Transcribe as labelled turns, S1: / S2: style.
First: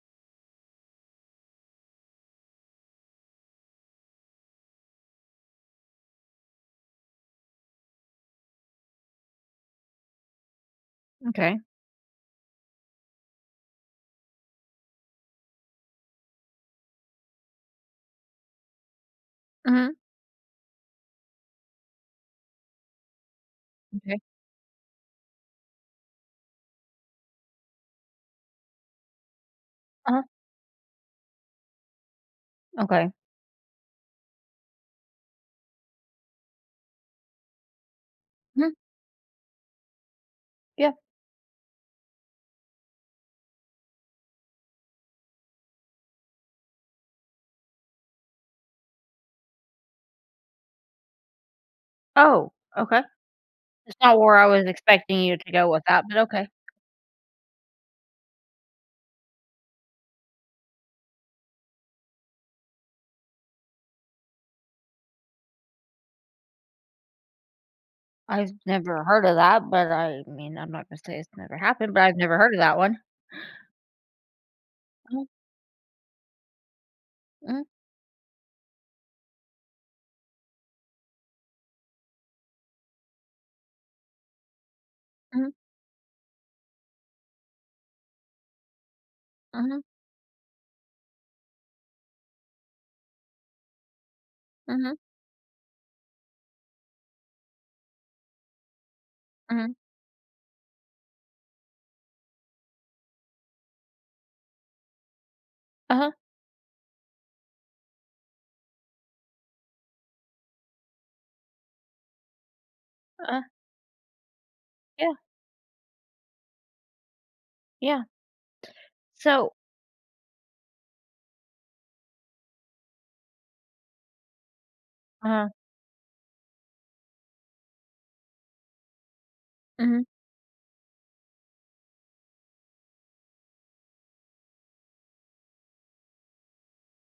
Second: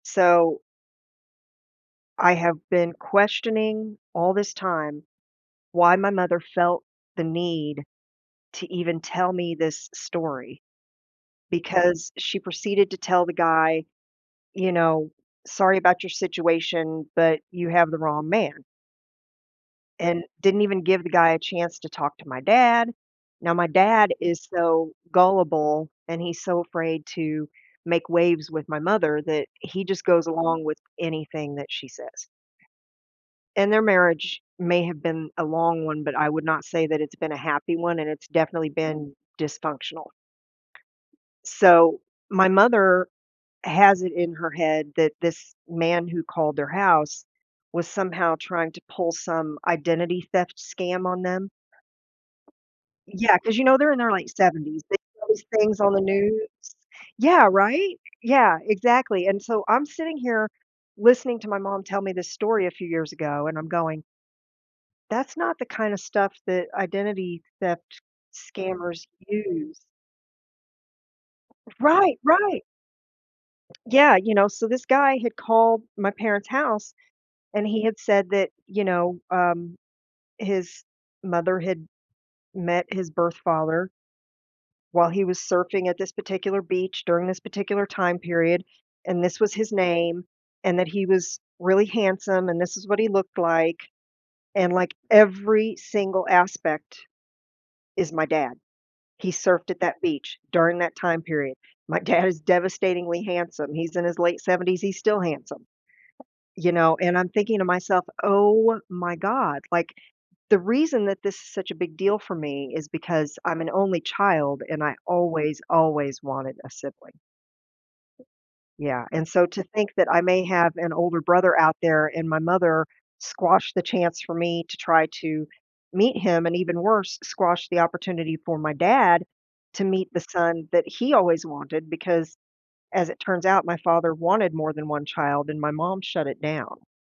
S1: So I have been questioning all this time why my mother felt the need to even tell me this story,
S2: M'kay.
S1: because she proceeded to tell the guy, you know, "Sorry about your situation, but you have the wrong man"
S2: Mhm.
S1: and didn't even give the guy a chance to talk to my dad. Now, my dad
S2: M'kay.
S1: is so gullible and he's so afraid to make waves with my mother that he just
S2: Uh-huh
S1: goes along with anything that she says.
S2: Okay
S1: And their marriage may have been a long one, but I would not say that it's been a happy one, and it's definitely
S2: Mm.
S1: been dysfunctional.
S2: Yeah.
S1: So, my mother has it in her head that this man who called their house was somehow trying to pull some identity theft scam on them?
S2: Oh, okay.
S1: Yeah, 'cause you know they're in
S2: It's
S1: their
S2: not
S1: late
S2: where I was
S1: 70s. They see
S2: expecting you
S1: these
S2: to go
S1: things
S2: with
S1: on the
S2: that, but
S1: news
S2: okay.
S1: yeah, right? Yeah, exactly. And so I'm sitting here listening to my mom tell me this story a few years ago, and I'm going that's not the kinda stuff that identity theft
S2: I've
S1: scammers
S2: never heard of that,
S1: use.
S2: but, I mean, I'm not gonna say it's never happened, but I've
S1: Right,
S2: never heard of
S1: right!
S2: that one.
S1: Yeah, you know, so this guy
S2: Mhm.
S1: had called my parents' house
S2: Mhm.
S1: and he had said that you know, um, his mother had met his birth father while he was
S2: Mhm.
S1: surfing at this particular beach during this particular time period, and this was his
S2: Mhm.
S1: name, and that he was really handsome, and this is what he looked like, and,
S2: Mhm.
S1: like, every single aspect, is my dad. He surfed
S2: Mhm.
S1: at that beach during that time period, my dad is devastatingly handsome, he's in his late 70s, he's still handsome.
S2: Uh-huh.
S1: You know, and I'm thinking to myself, "Oh my god." Like, the reason that this is such a big deal for me is because
S2: Uh
S1: I'm an only child and I
S2: Yeah.
S1: always, always wanted a sibling.
S2: Yeah.
S1: Yeah, and so
S2: So
S1: to think that I may have an older brother out there, and my mother squash the chance for me to try to
S2: Uh-huh.
S1: meet him, and even worse, squash the opportunity for my dad to
S2: Mhm.
S1: meet the son that he always wanted, because, as it turns out, my father wanted more than 1 child and my mom shut it down.